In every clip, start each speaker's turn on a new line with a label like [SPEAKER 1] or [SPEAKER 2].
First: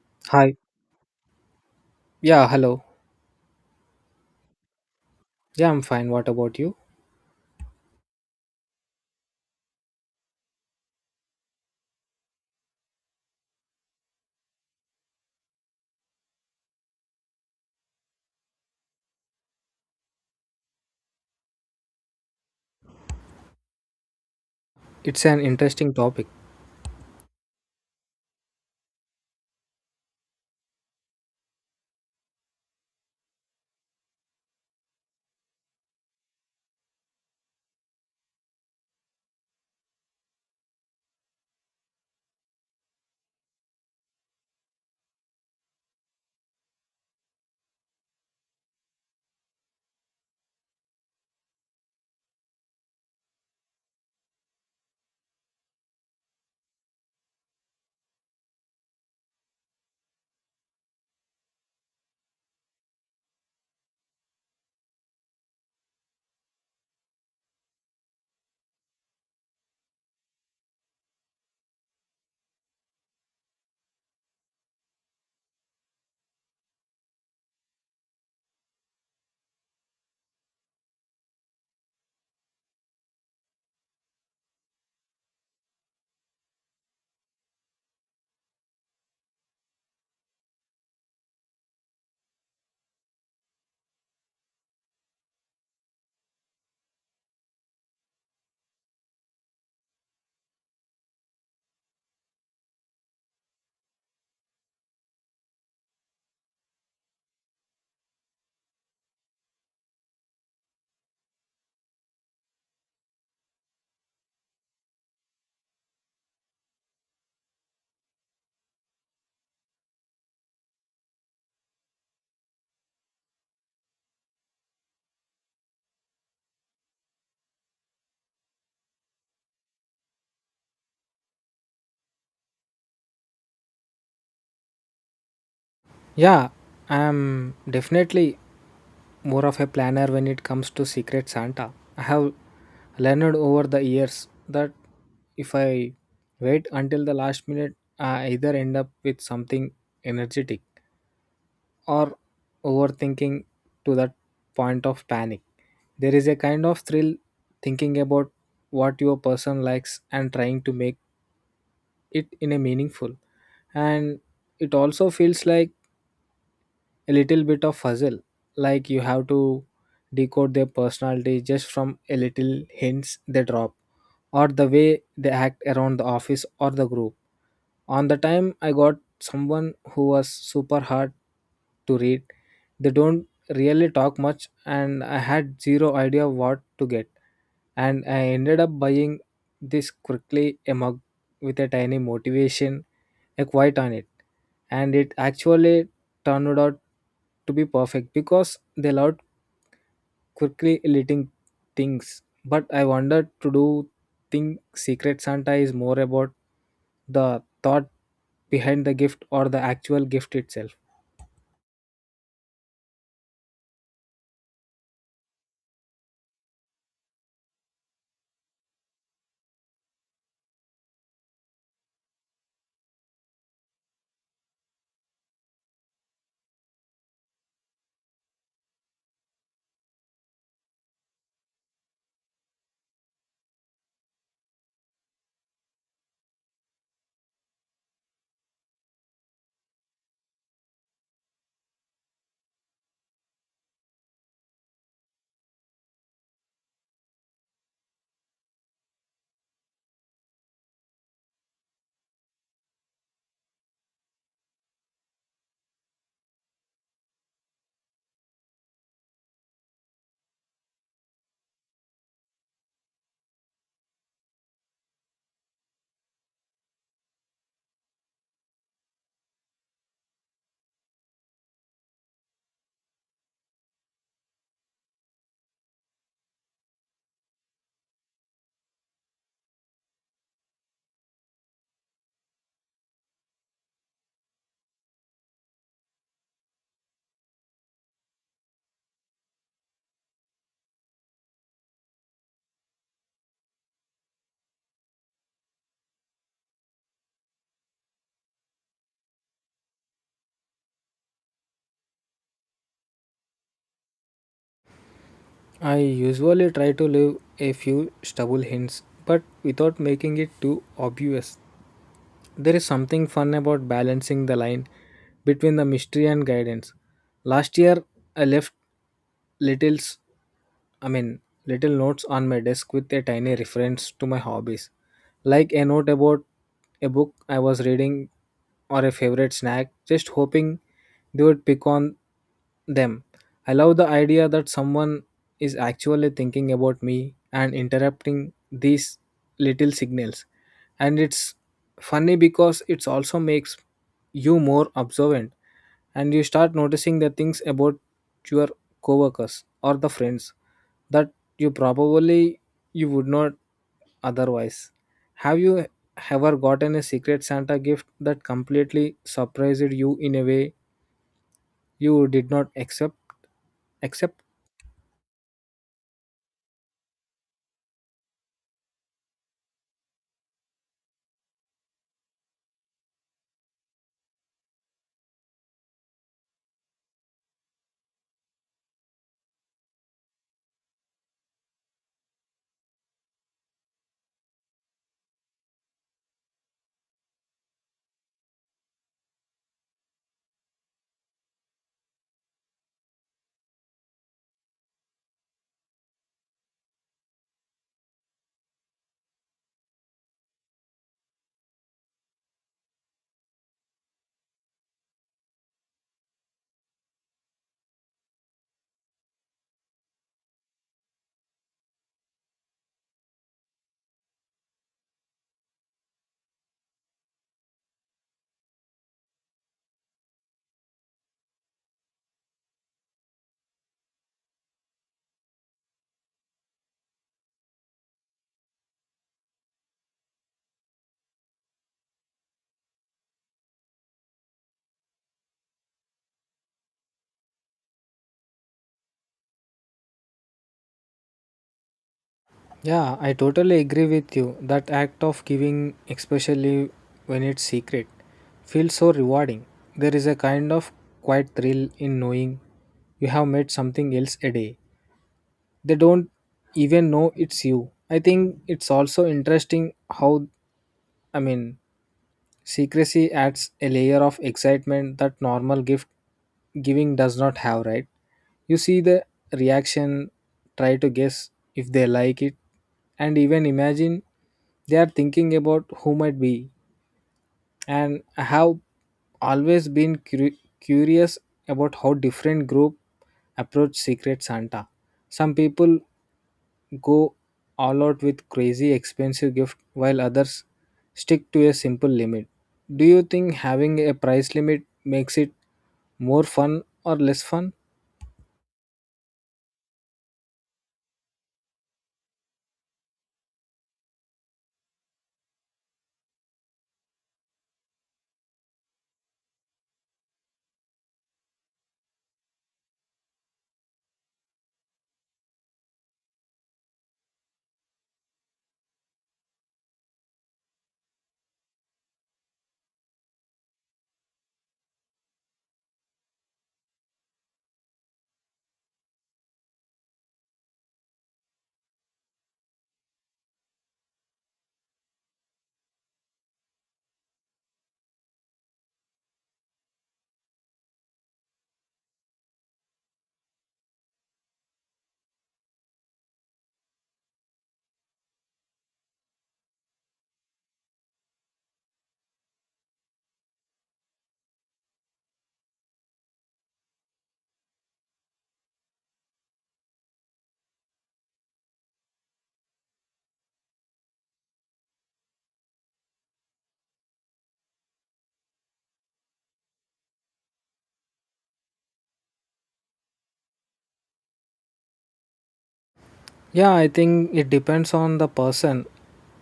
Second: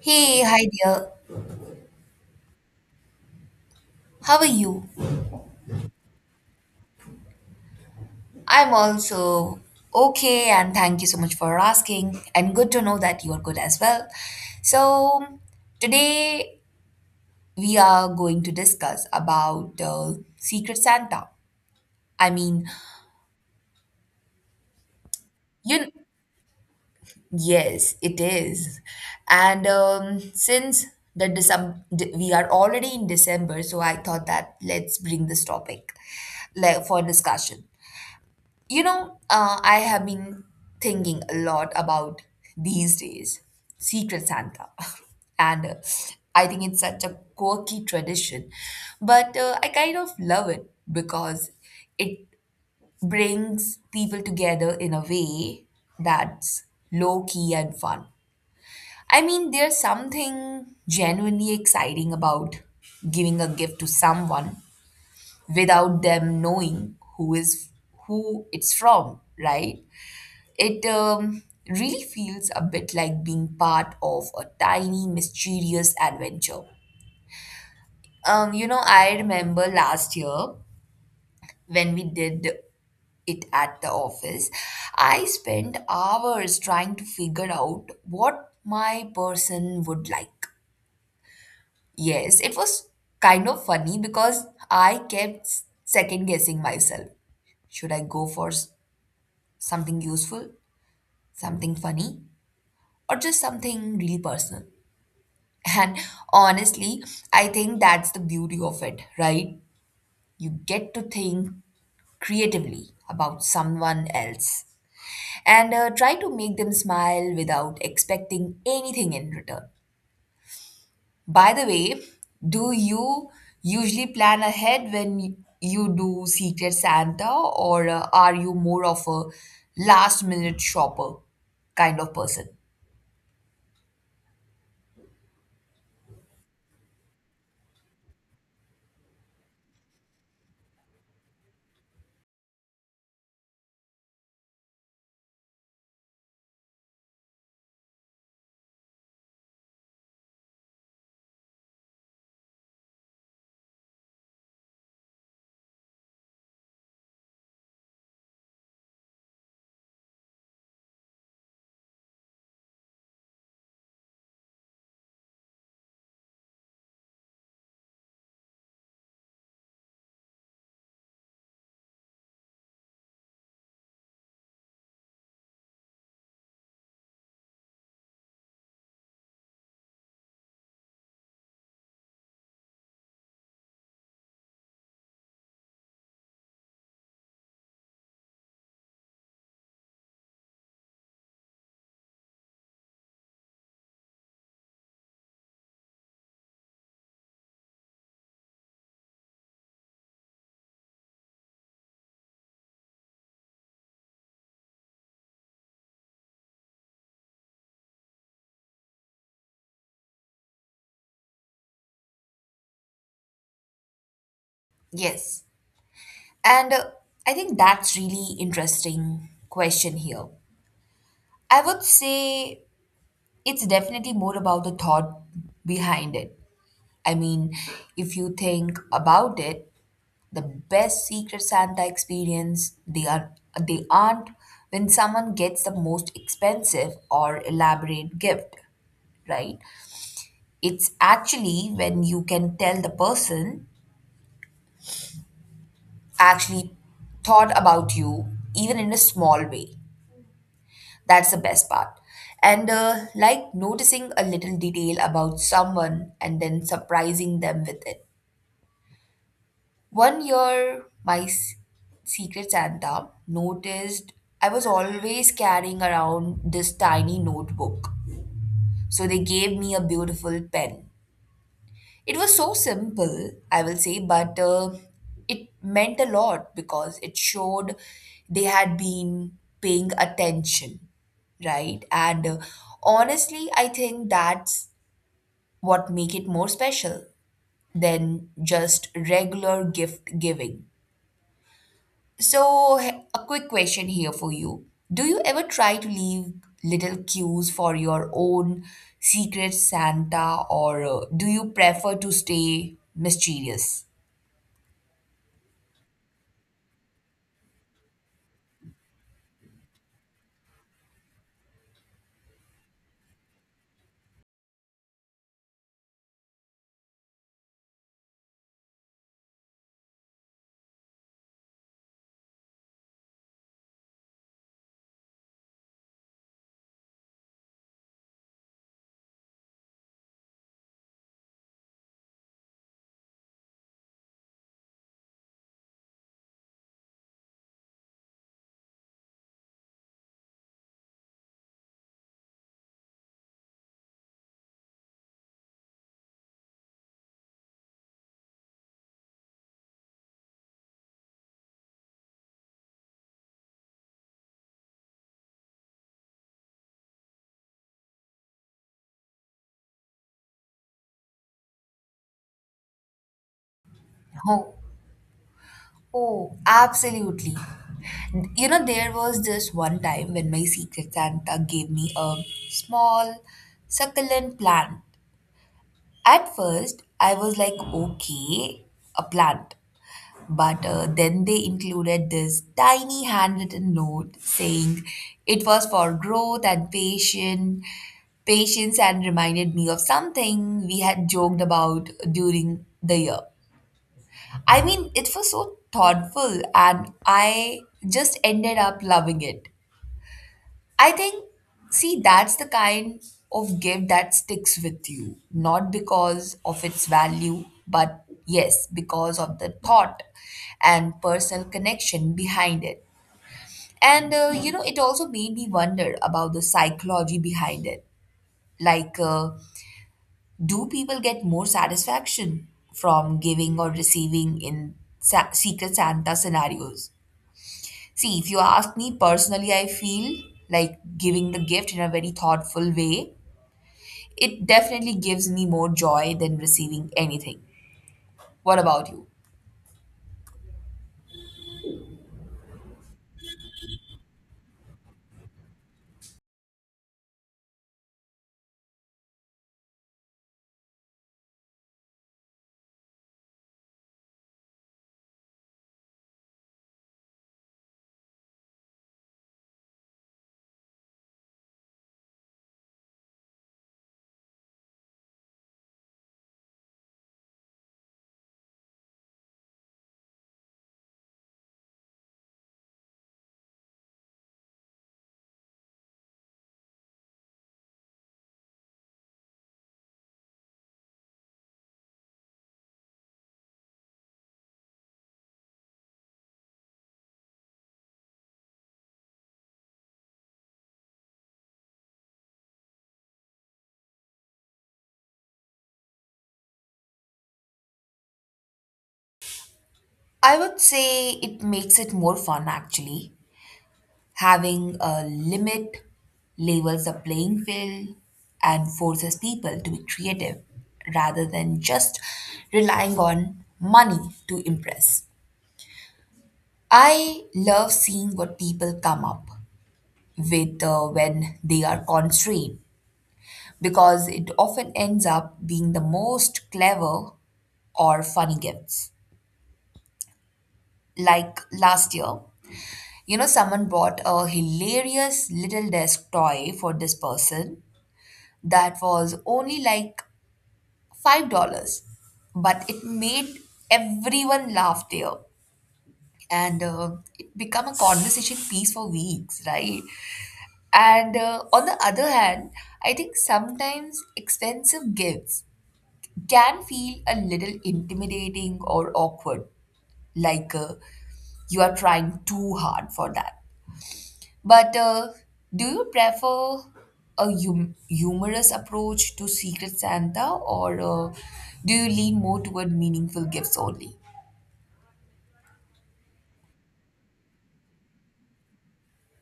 [SPEAKER 1] Hey,
[SPEAKER 2] Hi.
[SPEAKER 1] hi dear.
[SPEAKER 2] Yeah, hello.
[SPEAKER 1] How are you?
[SPEAKER 2] Yeah, I'm fine. What about you?
[SPEAKER 1] I'm also okay, and thank you so much for asking. And good to know that you are good as well. So, today we are going to discuss about Secret Santa. I mean,
[SPEAKER 2] It's an
[SPEAKER 1] you
[SPEAKER 2] interesting topic.
[SPEAKER 1] yes, it is. And since the December, we are already in December, so I thought that let's bring this topic like for discussion. You know, I have been thinking a lot about these days Secret Santa. And I think it's such a quirky tradition. But I kind of love it because it brings people together in a way that's low key and fun. I mean, there's something genuinely exciting about giving a gift to someone without them knowing who it's from, right? It really feels a bit like being part of a tiny, mysterious adventure. I remember last year when we did it at the office, I spent hours trying to figure out what my person would like. Yes, it was kind of funny because I kept second guessing myself. Should I go for something useful, something funny, or just something really personal? And honestly, I think that's the beauty of it, right? You get to think creatively about someone else and try to make them smile without expecting anything in return. By the way, do you usually plan ahead when you do Secret Santa, or are you more of a last minute shopper kind of person?
[SPEAKER 2] Yeah, I'm definitely more of a planner when it comes to Secret Santa. I have learned over the years that if I wait until the last minute, I either end up with something energetic or overthinking to that point of panic. There is a kind of thrill thinking about what your person likes and trying to make it in a meaningful, and it also feels like a little bit of puzzle, like you have to decode their personality just from a little hints they drop or the way they act around the office or the group. On the time I got someone who was super hard to read, they don't really talk much, and I had zero idea what to get, and I ended up buying this quickly a mug with a tiny motivation a quote on it, and it actually turned out to be perfect because they loved quickly leading things. But I wanted to do think Secret Santa is more about the thought behind the gift or the actual gift itself.
[SPEAKER 1] Yes. And I think that's really interesting question here. I would say it's definitely more about the thought behind it. I mean, if you think about it, the best Secret Santa experience they aren't when someone gets the most expensive or elaborate gift, right? It's actually when you can tell the person actually thought about you even in a small way. That's the best part. And like noticing a little detail about someone and then surprising them with it. One year, my secret Santa noticed I was always carrying around this tiny notebook. So they gave me a beautiful pen. It was so simple, I will say, but it meant a lot because it showed they had been paying attention, right? And honestly, I think that's what make it more special than just regular gift giving. So, a quick question here for you. Do you ever try to leave little cues for your own secret Santa, or do you prefer to stay mysterious?
[SPEAKER 2] I usually try to leave a few stubble hints, but without making it too obvious. There is something fun about balancing the line between the mystery and guidance. Last year, I left littles I mean, little notes on my desk with a tiny reference to my hobbies, like a note about a book I was reading or a favorite snack, just hoping they would pick on them. I love the idea that someone is actually thinking about me and interrupting these little signals. And it's funny because it also makes you more observant, and you start noticing the things about your coworkers or the friends that you probably you would not otherwise. Have you ever gotten a Secret Santa gift that completely surprised you in a way you did not accept? Accept?
[SPEAKER 1] Oh, oh, absolutely. You know, there was this one time when my secret Santa gave me a small, succulent plant. At first, I was like, okay, a plant. But then they included this tiny handwritten note saying it was for growth and patience, and reminded me of something we had joked about during the year. I mean, it was so thoughtful and I just ended up loving it. I think, see, that's the kind of gift that sticks with you, not because of its value, but yes, because of the thought and personal connection behind it. And, you know, it also made me wonder about the psychology behind it. Like, do people get more satisfaction from giving or receiving in Secret Santa scenarios? See, if you ask me personally, I feel like giving the gift in a very thoughtful way. It definitely gives me more joy than receiving anything. What about you?
[SPEAKER 2] Yeah, I totally agree with you. That act of giving, especially when it's secret, feels so rewarding. There is a kind of quiet thrill in knowing you have made something else a day. They don't even know it's you. I think it's also interesting how, I mean, Secrecy adds a layer of excitement that normal gift giving does not have, right? You see the reaction, try to guess if they like it, and even imagine they are thinking about who might be. And I have always been curious about how different group approach Secret Santa. Some people go all out with crazy expensive gift while others stick to a simple limit. Do you think having a price limit makes it more fun or less fun?
[SPEAKER 1] I would say it makes it more fun actually. Having a limit labels the playing field and forces people to be creative rather than just relying on money to impress. I love seeing what people come up with when they are constrained because it often ends up being the most clever or funny gifts. Like last year, you know, someone bought a hilarious little desk toy for this person that was only like $5, but it made everyone laugh there. And it became a conversation piece for weeks, right? And on the other hand, I think sometimes expensive gifts can feel a little intimidating or awkward, like you are trying too hard for that. But do you prefer a humorous approach to Secret Santa, or do you lean more toward meaningful gifts only?
[SPEAKER 2] Yeah, I think it depends on the person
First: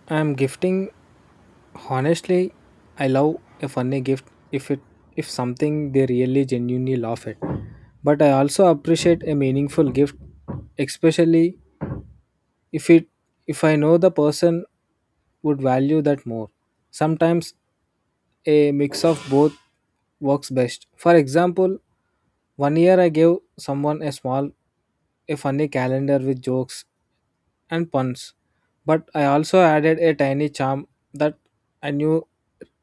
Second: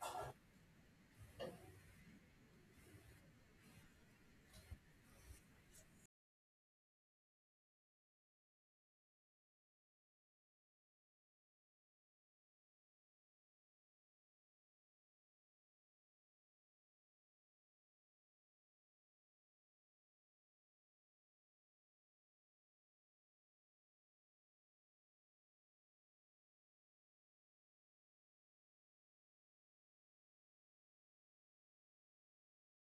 [SPEAKER 2] I'm gifting. Honestly, I love a funny gift if it if something they really genuinely laugh at. But I also appreciate a meaningful gift, especially if it if I know the person would value that more. Sometimes a mix of both works best. For example, one year I gave someone a funny calendar with jokes and puns, but I also added a tiny charm that I knew,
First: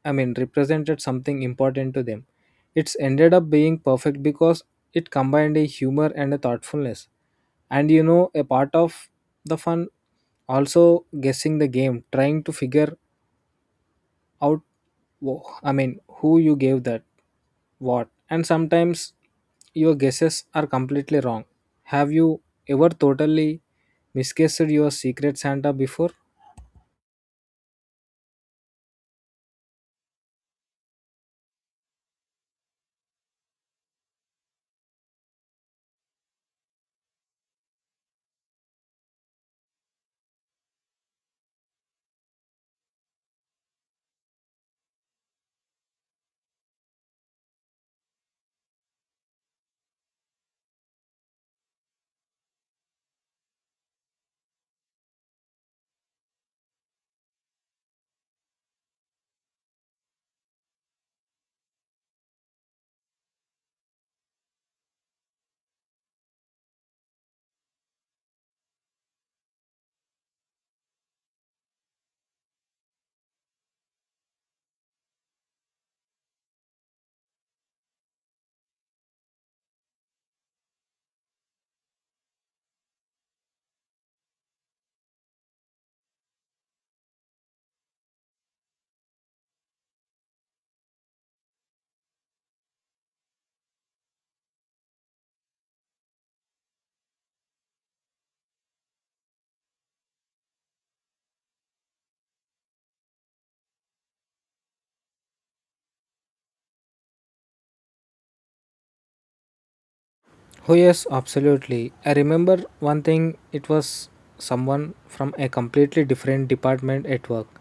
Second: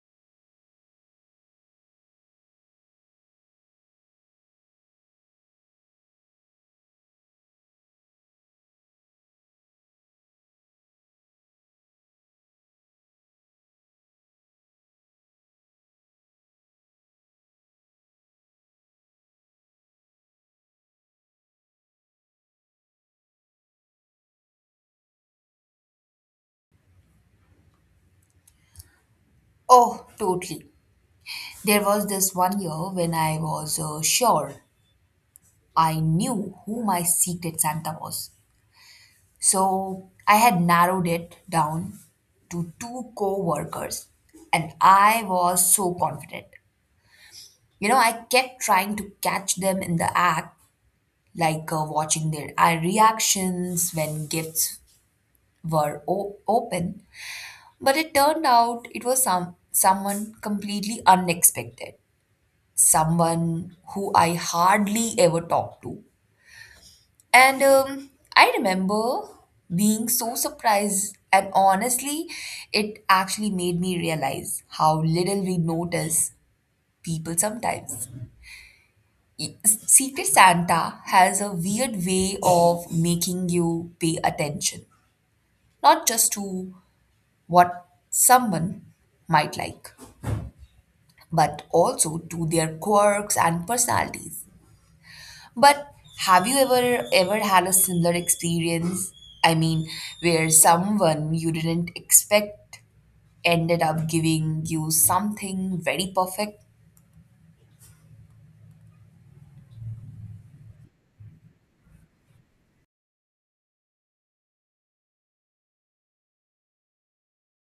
[SPEAKER 2] I mean, represented something important to them. It's ended up being perfect because it combined a humor and a thoughtfulness. And you know, a part of the fun also guessing the game, trying to figure out wo- i mean who you gave that what, and sometimes your guesses are completely wrong. Have you ever totally misguessed your Secret Santa before?
[SPEAKER 1] Oh, totally. There was this one year when I was sure I knew who my Secret Santa was. So I had narrowed it down to two co workers, and I was so confident. You know, I kept trying to catch them in the act, like watching their eye reactions when gifts were open. But it turned out it was someone completely unexpected, someone who I hardly ever talked to. And I remember being so surprised, and honestly, it actually made me realize how little we notice people sometimes. Secret Santa has a weird way of making you pay attention, not just to what someone might like, but also to their quirks and personalities. But have you ever had a similar experience? I mean, where someone you didn't expect ended up giving you something very perfect?
[SPEAKER 2] Oh yes, absolutely. I remember one thing, it was someone from a completely different department at work,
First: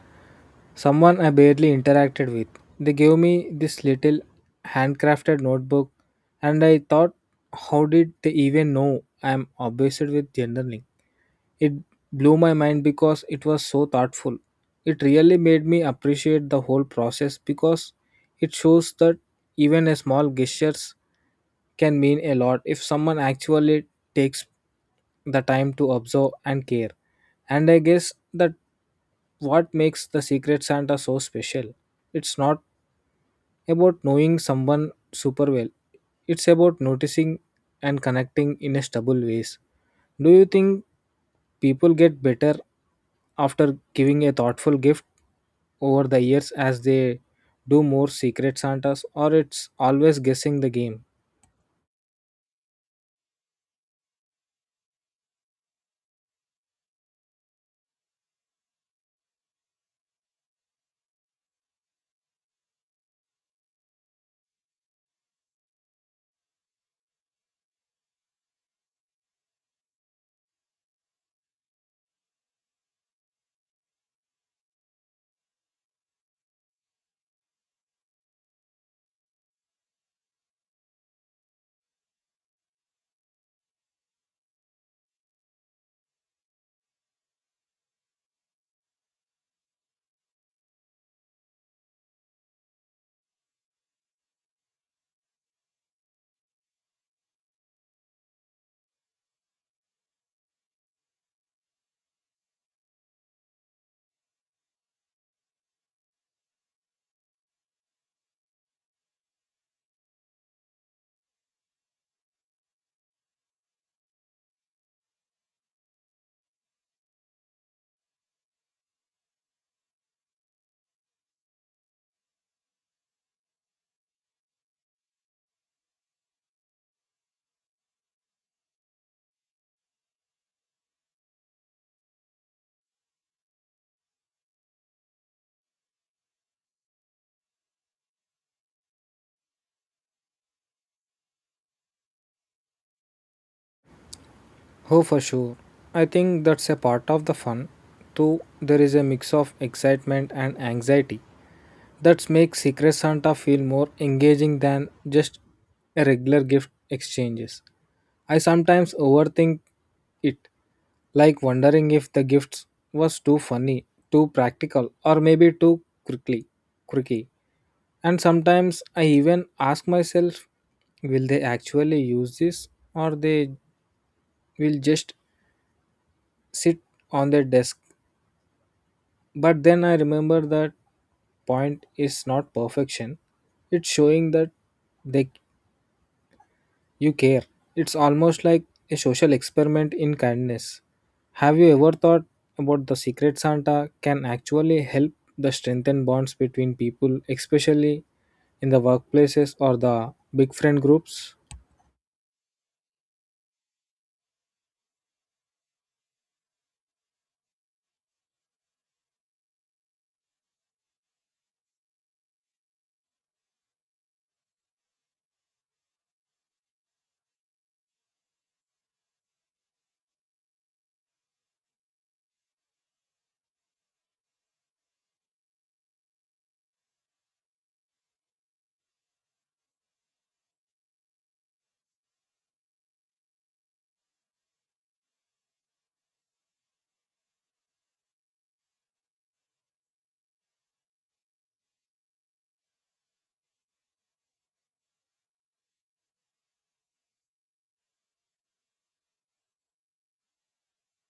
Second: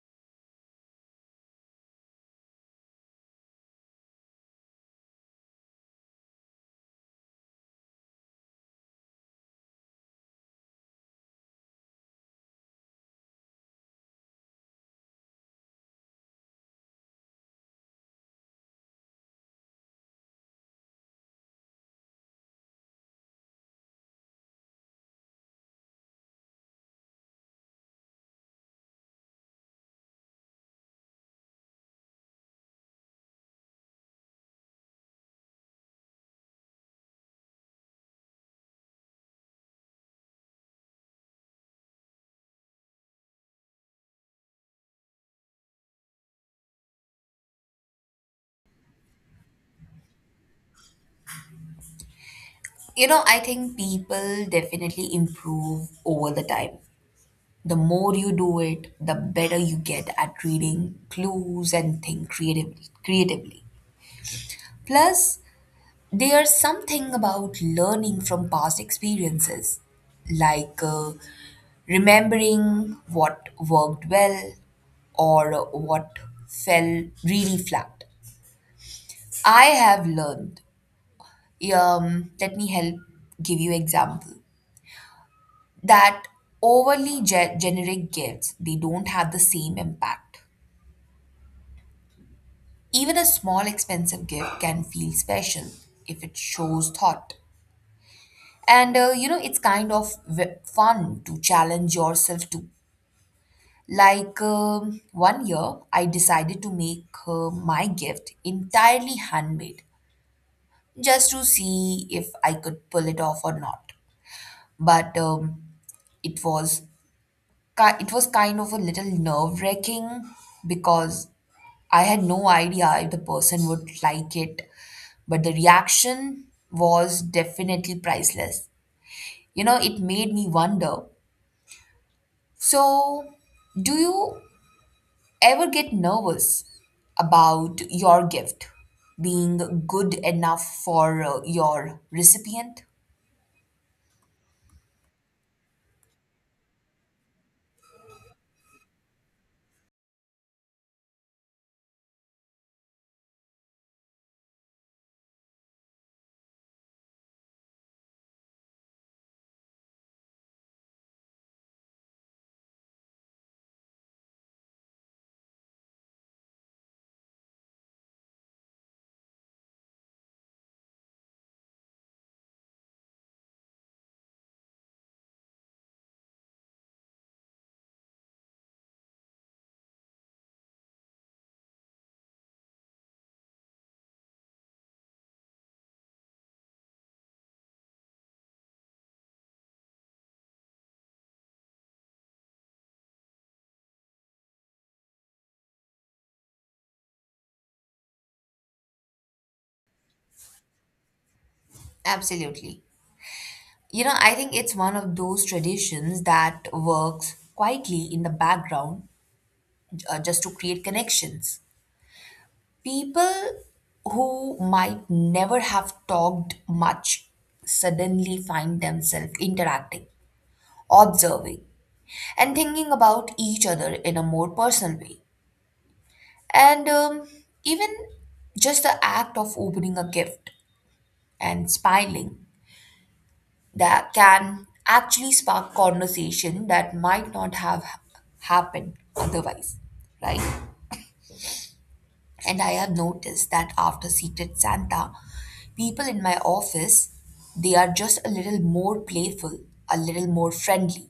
[SPEAKER 2] someone I barely interacted with. They gave me this little handcrafted notebook, and I thought, how did they even know I am obsessed with journaling? It blew my mind because it was so thoughtful. It really made me appreciate the whole process because it shows that even a small gestures can mean a lot if someone actually takes the time to observe and care. And I guess that what makes the Secret Santa so special. It's not about knowing someone super well. It's about noticing and connecting in a stable ways. Do you think people get better after giving a thoughtful gift over the years as they do more Secret Santas, or it's always guessing the game?
[SPEAKER 1] You know, I think people definitely improve over the time. The more you do it, the better you get at reading clues and think creatively. Plus, there's something about learning from past experiences, like remembering what worked well or what fell really flat. I have learned, let me help give you example, that overly generic gifts, they don't have the same impact. Even a small expensive gift can feel special if it shows thought. And you know, it's kind of fun to challenge yourself too. Like one year, I decided to make my gift entirely handmade just to see if I could pull it off or not. But it was kind of a little nerve wracking because I had no idea if the person would like it. But the reaction was definitely priceless. You know, it made me wonder. So, do you ever get nervous about your gift being good enough for your recipient?
[SPEAKER 2] Oh, for sure. I think that's a part of the fun too. There is a mix of excitement and anxiety that makes Secret Santa feel more engaging than just a regular gift exchanges. I sometimes overthink it, like wondering if the gifts was too funny, too practical, or maybe too quirky. And sometimes I even ask myself, will they actually use this, or they will just sit on their desk? But then I remember that point is not perfection. It's showing that they You care. It's almost like a social experiment in kindness. Have you ever thought about the Secret Santa can actually help the strengthen bonds between people, especially in the workplaces or the big friend groups?
[SPEAKER 1] Absolutely. You know, I think it's one of those traditions that works quietly in the background just to create connections. People who might never have talked much suddenly find themselves interacting observing, and thinking about each other in a more personal way. And even just the act of opening a gift and smiling that can actually spark conversation that might not have happened otherwise, right? And I have noticed that after Secret Santa, people in my office they are just a little more playful, a little more friendly,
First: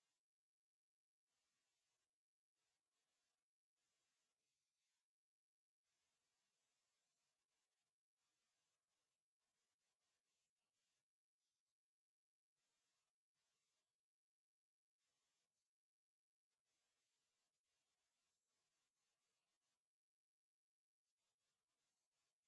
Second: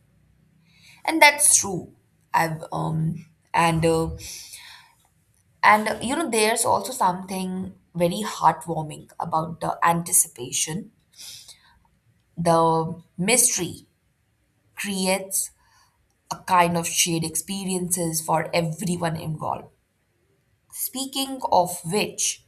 [SPEAKER 1] and that's true. I've and uh, and you know, there's also something very heartwarming about the anticipation. The mystery creates a kind of shared experiences for everyone involved. Speaking of which,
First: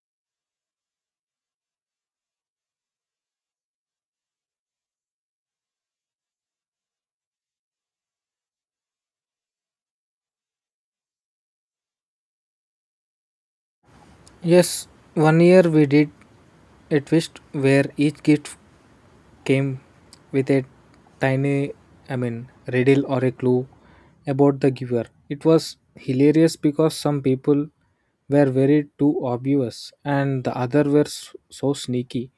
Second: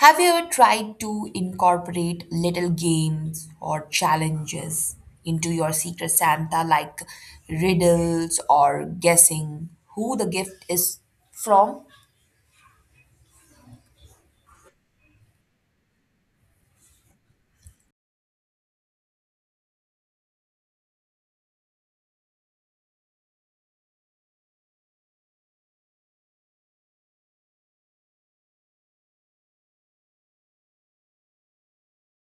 [SPEAKER 1] have you ever tried to incorporate little games or challenges into your Secret Santa, like riddles or guessing who the gift is from?
[SPEAKER 2] Yes, one year we did a twist where each gift came with a tiny, I mean, riddle or a clue about the giver. It was hilarious because some people were very too obvious and the other were so sneaky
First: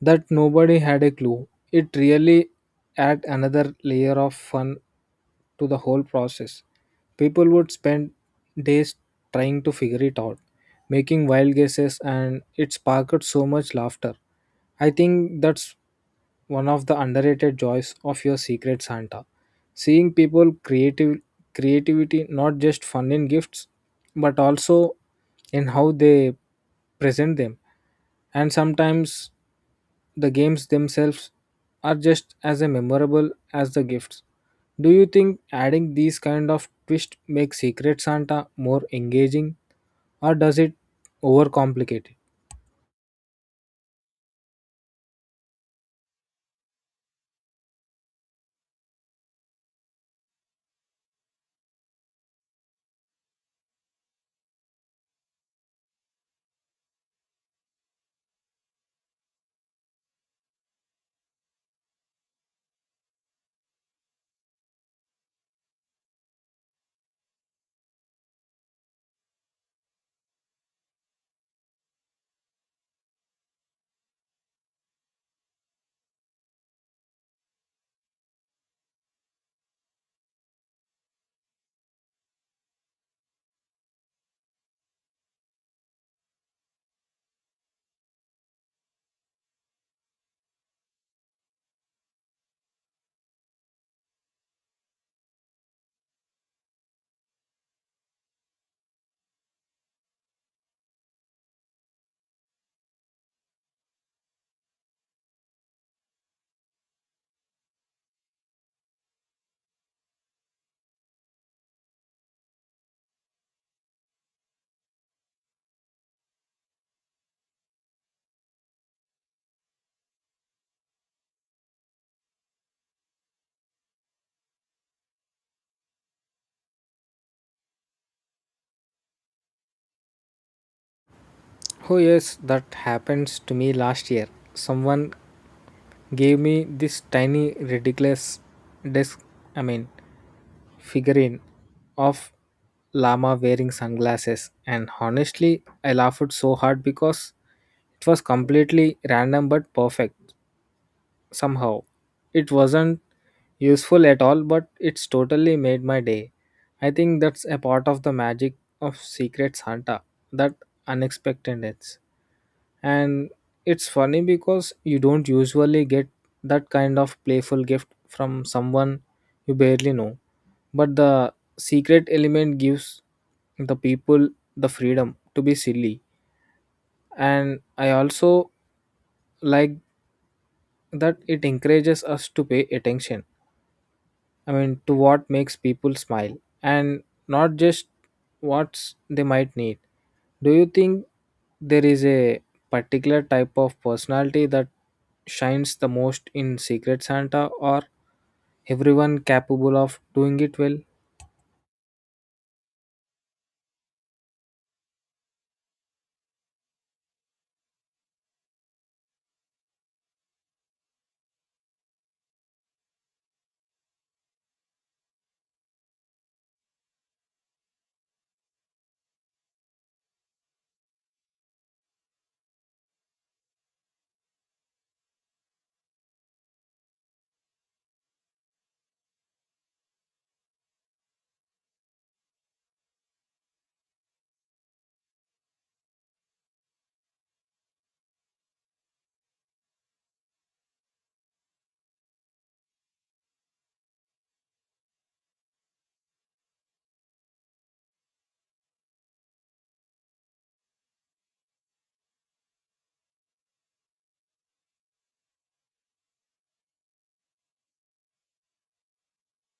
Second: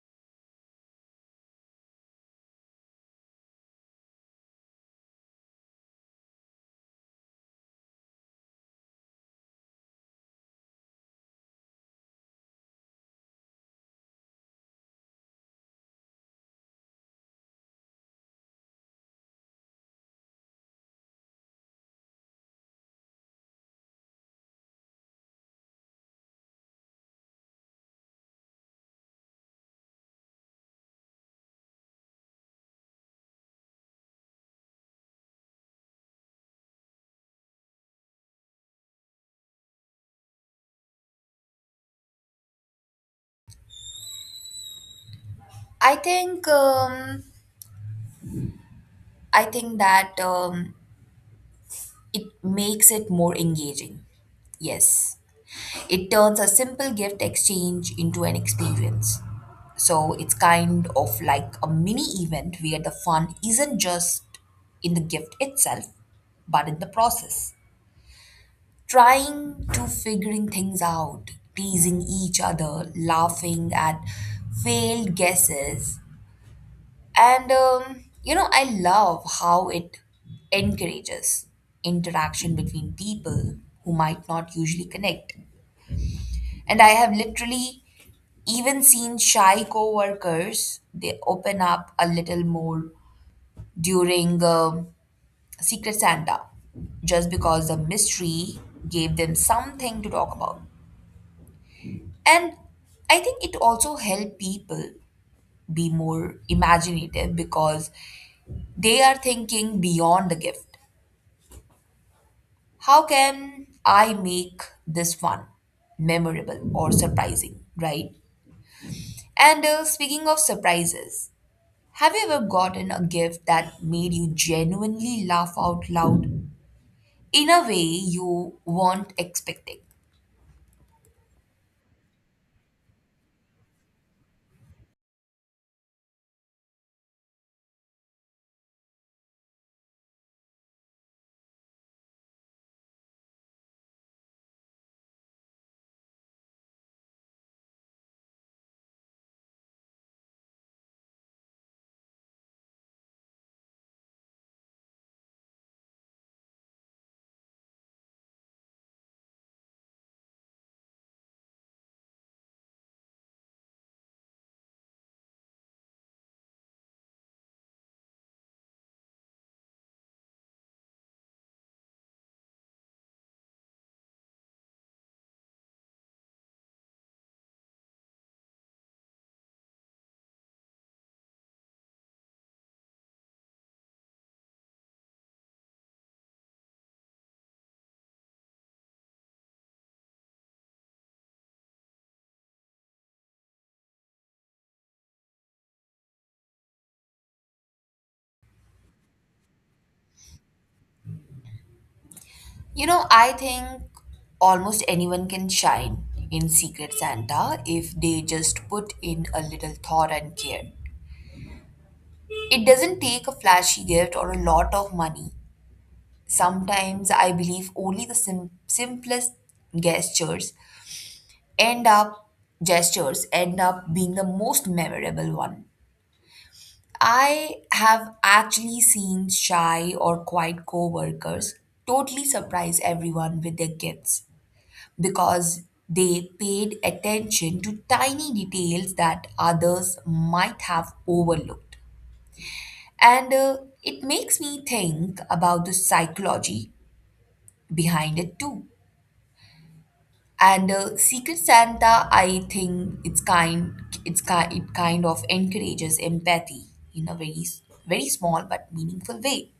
[SPEAKER 2] that nobody had a clue. It really add another layer of fun to the whole process. People would spend days trying to figure it out, making wild guesses, and it sparked so much laughter. I think that's one of the underrated joys of your Secret Santa. Seeing people creative creativity not just fun in gifts, but also in how they present them. And sometimes the games themselves are just as memorable as the gifts. Do you think adding these kind of twist makes Secret Santa more engaging, or does it overcomplicate it?
[SPEAKER 1] I think um, I think that. It makes it more engaging. Yes. It turns a simple gift exchange into an experience. So it's kind of like a mini event where the fun isn't just in the gift itself, but in the process. Trying to figuring things out, teasing each other, laughing at failed guesses, and you know, I love how it encourages interaction between people who might not usually connect. And I have literally even seen shy coworkers they open up a little more during Secret Santa just because the mystery gave them something to talk about. And I think it also helped people be more imaginative because they are thinking beyond the gift. How can I make this one memorable, or surprising, right? And speaking of surprises, have you ever gotten a gift that made you genuinely laugh out loud in a way you weren't expecting?
[SPEAKER 2] Oh yes, that happens to me last year. Someone gave me this tiny ridiculous disc I mean, figurine of llama wearing sunglasses, and honestly I laughed so hard because it was completely random but perfect somehow. It wasn't useful at all, but it's totally made my day. I think that's a part of the magic of Secret Santa, that unexpectedness. And it's funny because you don't usually get that kind of playful gift from someone you barely know, but the secret element gives the people the freedom to be silly. And I also like that it encourages us to pay attention, I mean, to what makes people smile and not just what they might need. Do you think there is a particular type of personality that shines the most in Secret Santa, or everyone capable of doing it well?
[SPEAKER 1] You know, I think almost anyone can shine in Secret Santa if they just put in a little thought and care. It doesn't take a flashy gift or a lot of money. Sometimes I believe only the simplest gestures end up gestures end up being the most memorable one. I have actually seen shy or quiet coworkers totally surprise everyone with their gifts because they paid attention to tiny details that others might have overlooked. And it makes me think about the psychology behind it too. And Secret Santa, I think it kind of encourages empathy in a very very small but meaningful way.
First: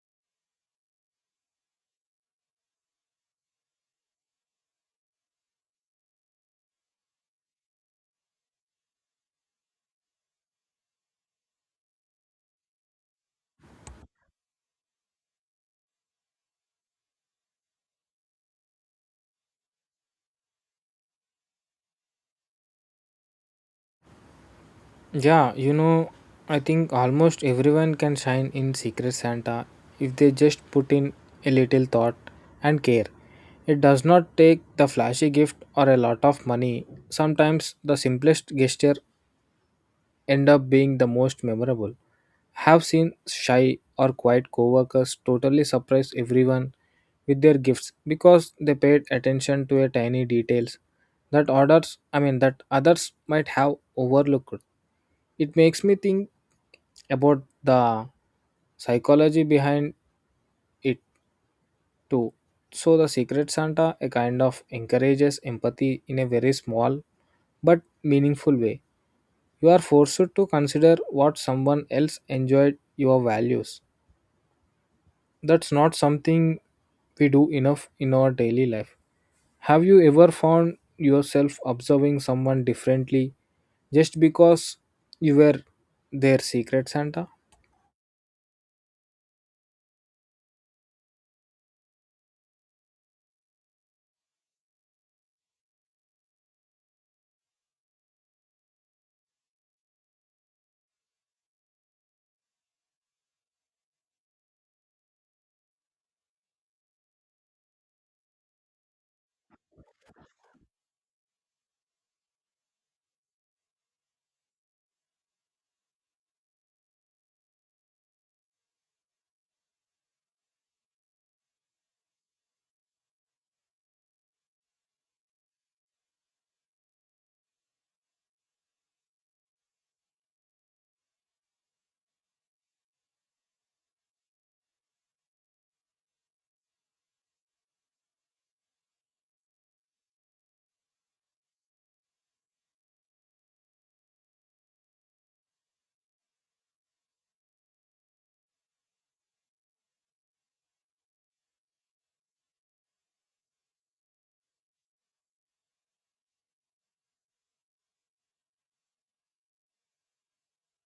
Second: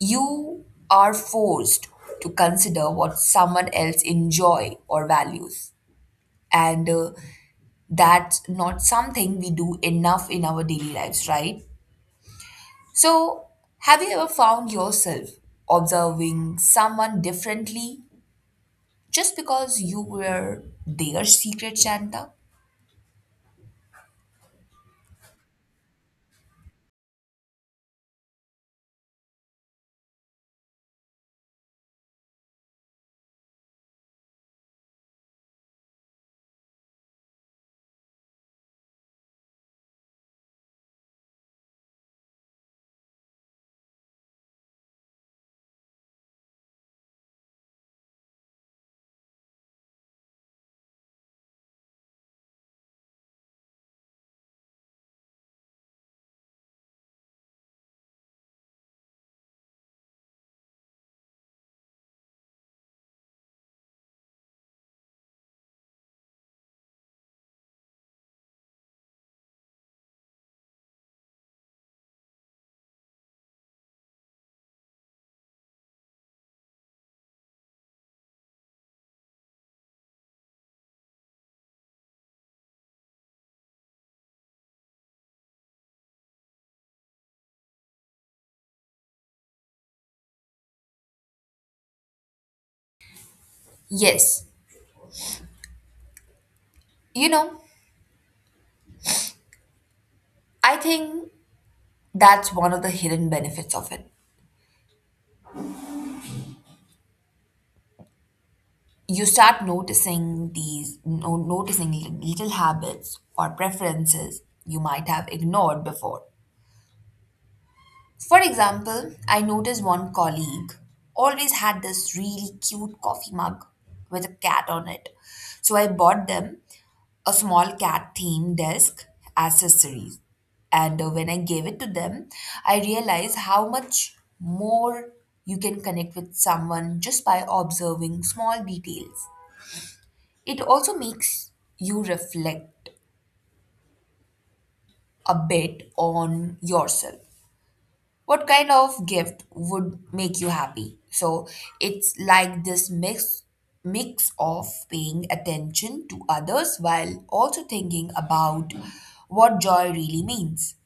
[SPEAKER 1] You are forced to consider what someone else enjoy or values, and that's not something we do enough in our daily lives, right? So, have you ever found yourself observing someone differently just because you were their Secret Santa?
[SPEAKER 2] Yeah, you know, I think almost everyone can shine in Secret Santa if they just put in a little thought and care. It does not take the flashy gift or a lot of money. Sometimes the simplest gesture end up being the most memorable. Have seen shy or quiet coworkers totally surprise everyone with their gifts because they paid attention to a tiny details that others, I mean that others might have overlooked. It makes me think about the psychology behind it too. So the Secret Santa a kind of encourages empathy in a very small but meaningful way. You are forced to consider what someone else enjoyed your values. That's not something we do enough in our daily life. Have you ever found yourself observing someone differently just because you were their Secret Santa?
[SPEAKER 1] Yes, you know, I think that's one of the hidden benefits of it. You start noticing these, no, noticing little habits or preferences you might have ignored before. For example, I noticed one colleague always had this really cute coffee mug with a cat on it. So I bought them a small cat themed desk accessories. And when I gave it to them, I realized how much more you can connect with someone just by observing small details. It also makes you reflect a bit on yourself. What kind of gift would make you happy? So it's like this mix of paying attention to others while also thinking about what joy really means.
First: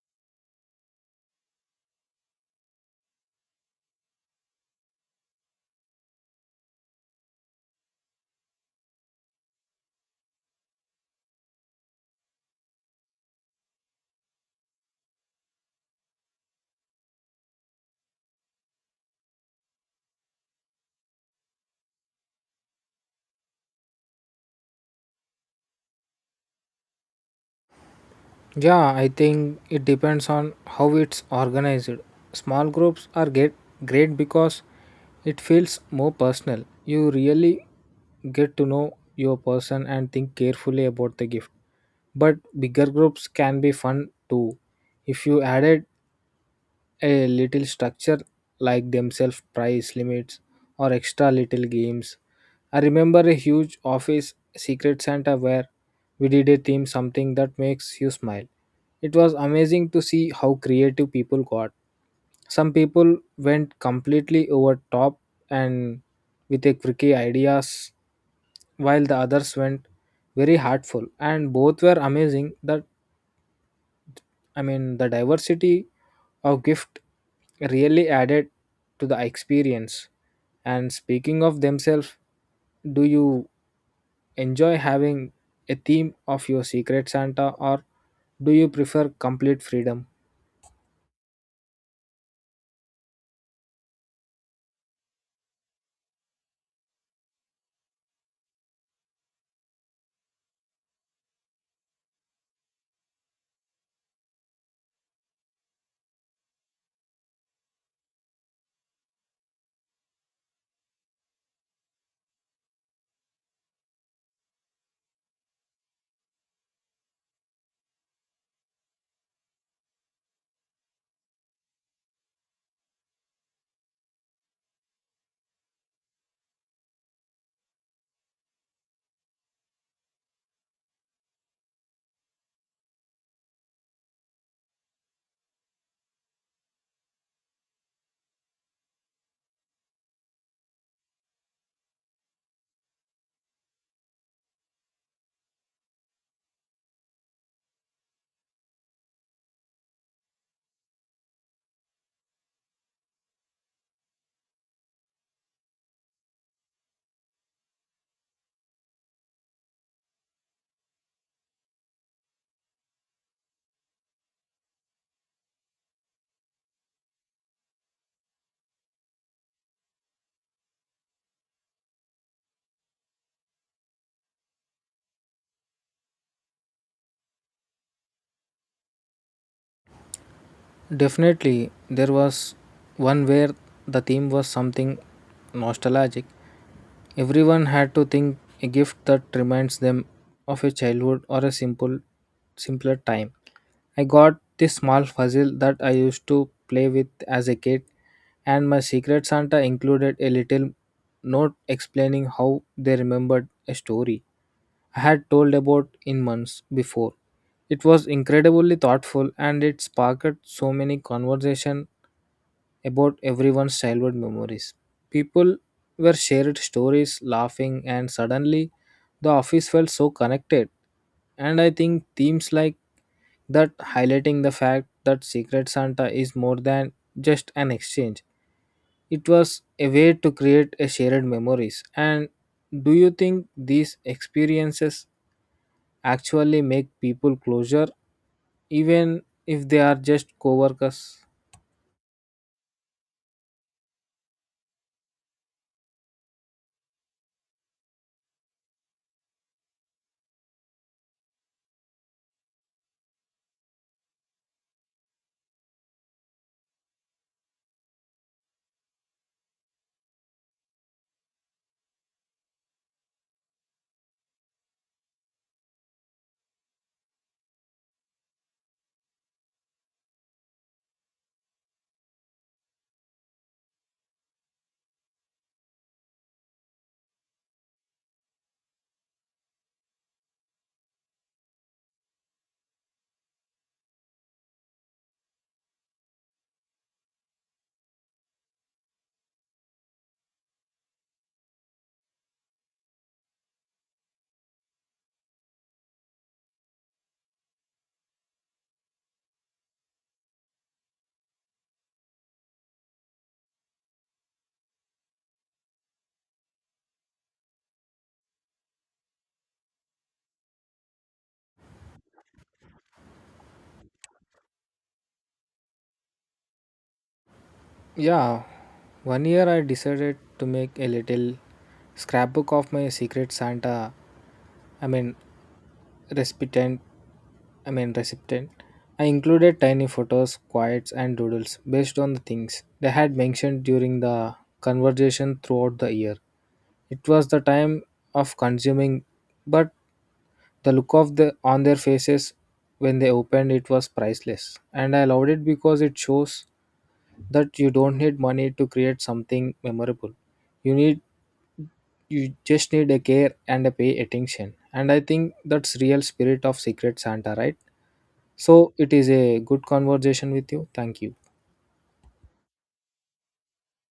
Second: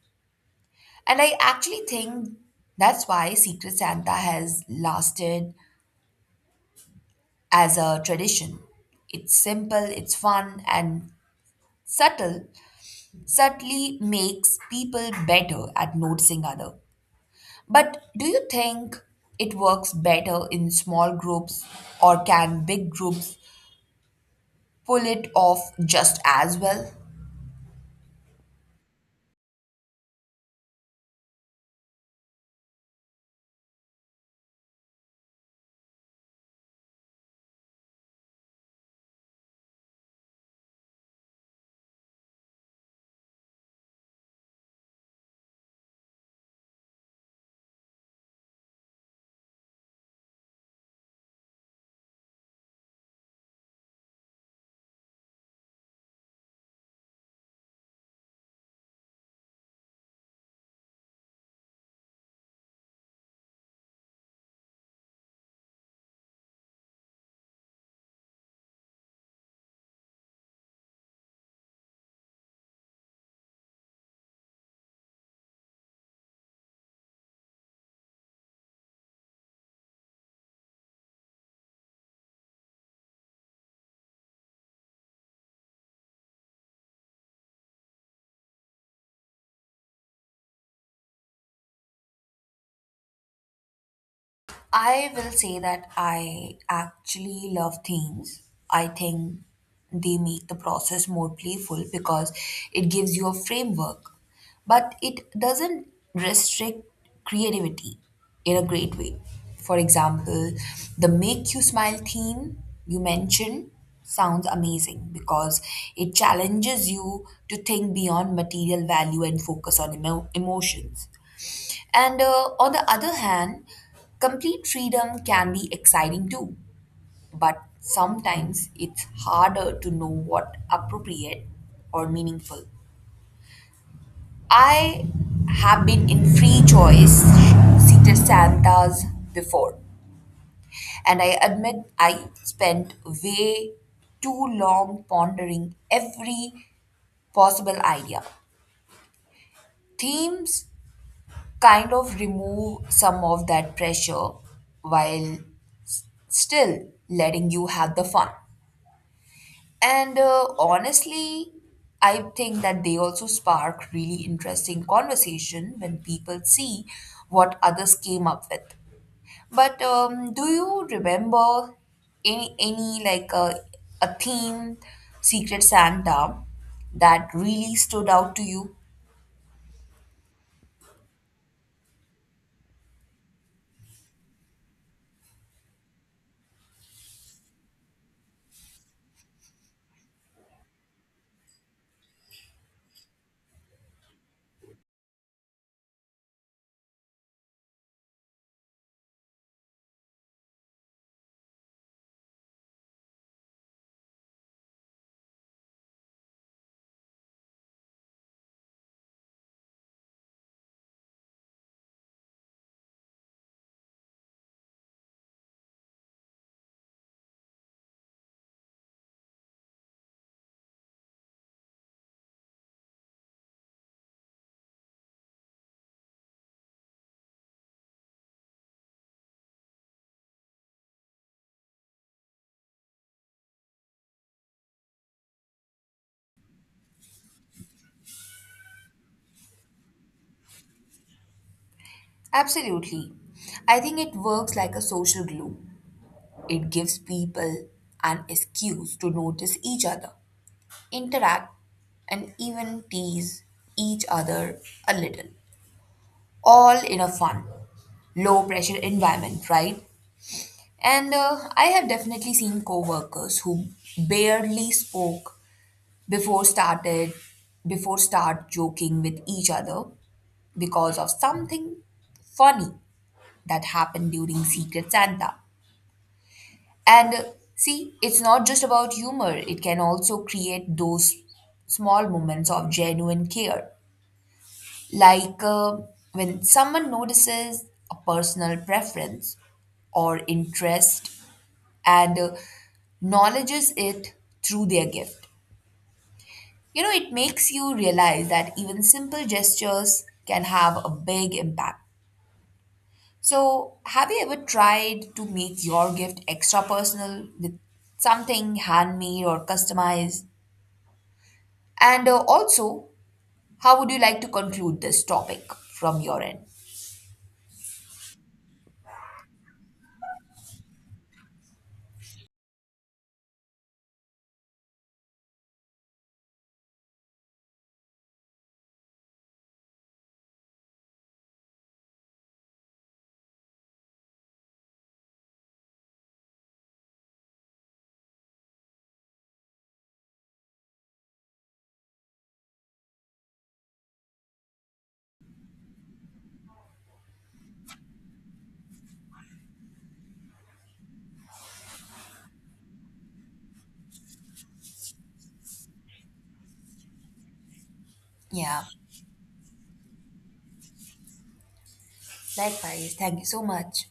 [SPEAKER 1] And I actually think that's why Secret Santa has lasted as a tradition. It's simple, it's fun, and subtle, subtly makes people better at noticing other. But do you think it works better in small groups or can big groups pull it off just as well?
[SPEAKER 2] Yeah, I think it depends on how it's organized. Small groups are get great because it feels more personal. You really get to know your person and think carefully about the gift. But bigger groups can be fun too if you added a little structure like themselves price limits or extra little games. I remember a huge office Secret Santa where we did a theme, something that makes you smile. It was amazing to see how creative people got. Some people went completely over top and with a quirky ideas while the others went very heartful, and both were amazing, that I mean, the diversity of gift really added to the experience. And speaking of themselves, do you enjoy having a theme of your Secret Santa, or do you prefer complete freedom?
[SPEAKER 1] I will say that I actually love themes. I think they make the process more playful because it gives you a framework, but it doesn't restrict creativity in a great way. For example, the make you smile theme you mentioned sounds amazing because it challenges you to think beyond material value and focus on emotions. And on the other hand, complete freedom can be exciting too, but sometimes it's harder to know what appropriate or meaningful. I have been in free choice Secret Santas before, and I admit I spent way too long pondering every possible idea. Themes kind of remove some of that pressure while still letting you have the fun. And honestly, I think that they also spark really interesting conversation when people see what others came up with. But do you remember any like a theme Secret Santa that really stood out to you?
[SPEAKER 2] Definitely, there was one where the theme was something nostalgic. Everyone had to think a gift that reminds them of a childhood or a simpler time. I got this small puzzle that I used to play with as a kid, and my Secret Santa included a little note explaining how they remembered a story I had told about in months before. It was incredibly thoughtful, and it sparked so many conversations about everyone's childhood memories. People were shared stories, laughing, and suddenly the office felt so connected, and I think themes like that highlighting the fact that Secret Santa is more than just an exchange. It was a way to create a shared memories. And do you think these experiences actually make people closer even if they are just co-workers?
[SPEAKER 1] Absolutely. I think it works like a social glue. It gives people an excuse to notice each other interact, and even tease each other a little. All in a fun, low pressure environment, right? And I have definitely seen coworkers who barely spoke before started before start joking with each other because of something funny that happened during Secret Santa. And see, it's not just about humor, it can also create those small moments of genuine care. Like when someone notices a personal preference or interest and acknowledges it through their gift. You know, it makes you realize that even simple gestures can have a big impact. So, have you ever tried to make your gift extra personal with something handmade or customized? And also, how would you like to conclude this topic from your end?
[SPEAKER 2] Yeah, one year I decided to make a little scrapbook of my Secret Santa, I mean, recipient recipient. I included tiny photos, quotes, and doodles based on the things they had mentioned during the conversation throughout the year. It was the time of consuming, but the look of the on their faces when they opened it was priceless. And I loved it because it shows that you don't need money to create something memorable. You need you just need a care and a pay attention. And I think that's real spirit of Secret Santa, right?
[SPEAKER 1] Yeah,
[SPEAKER 2] So it is a good conversation with you. Thank you.
[SPEAKER 1] likewise. Thank you so much.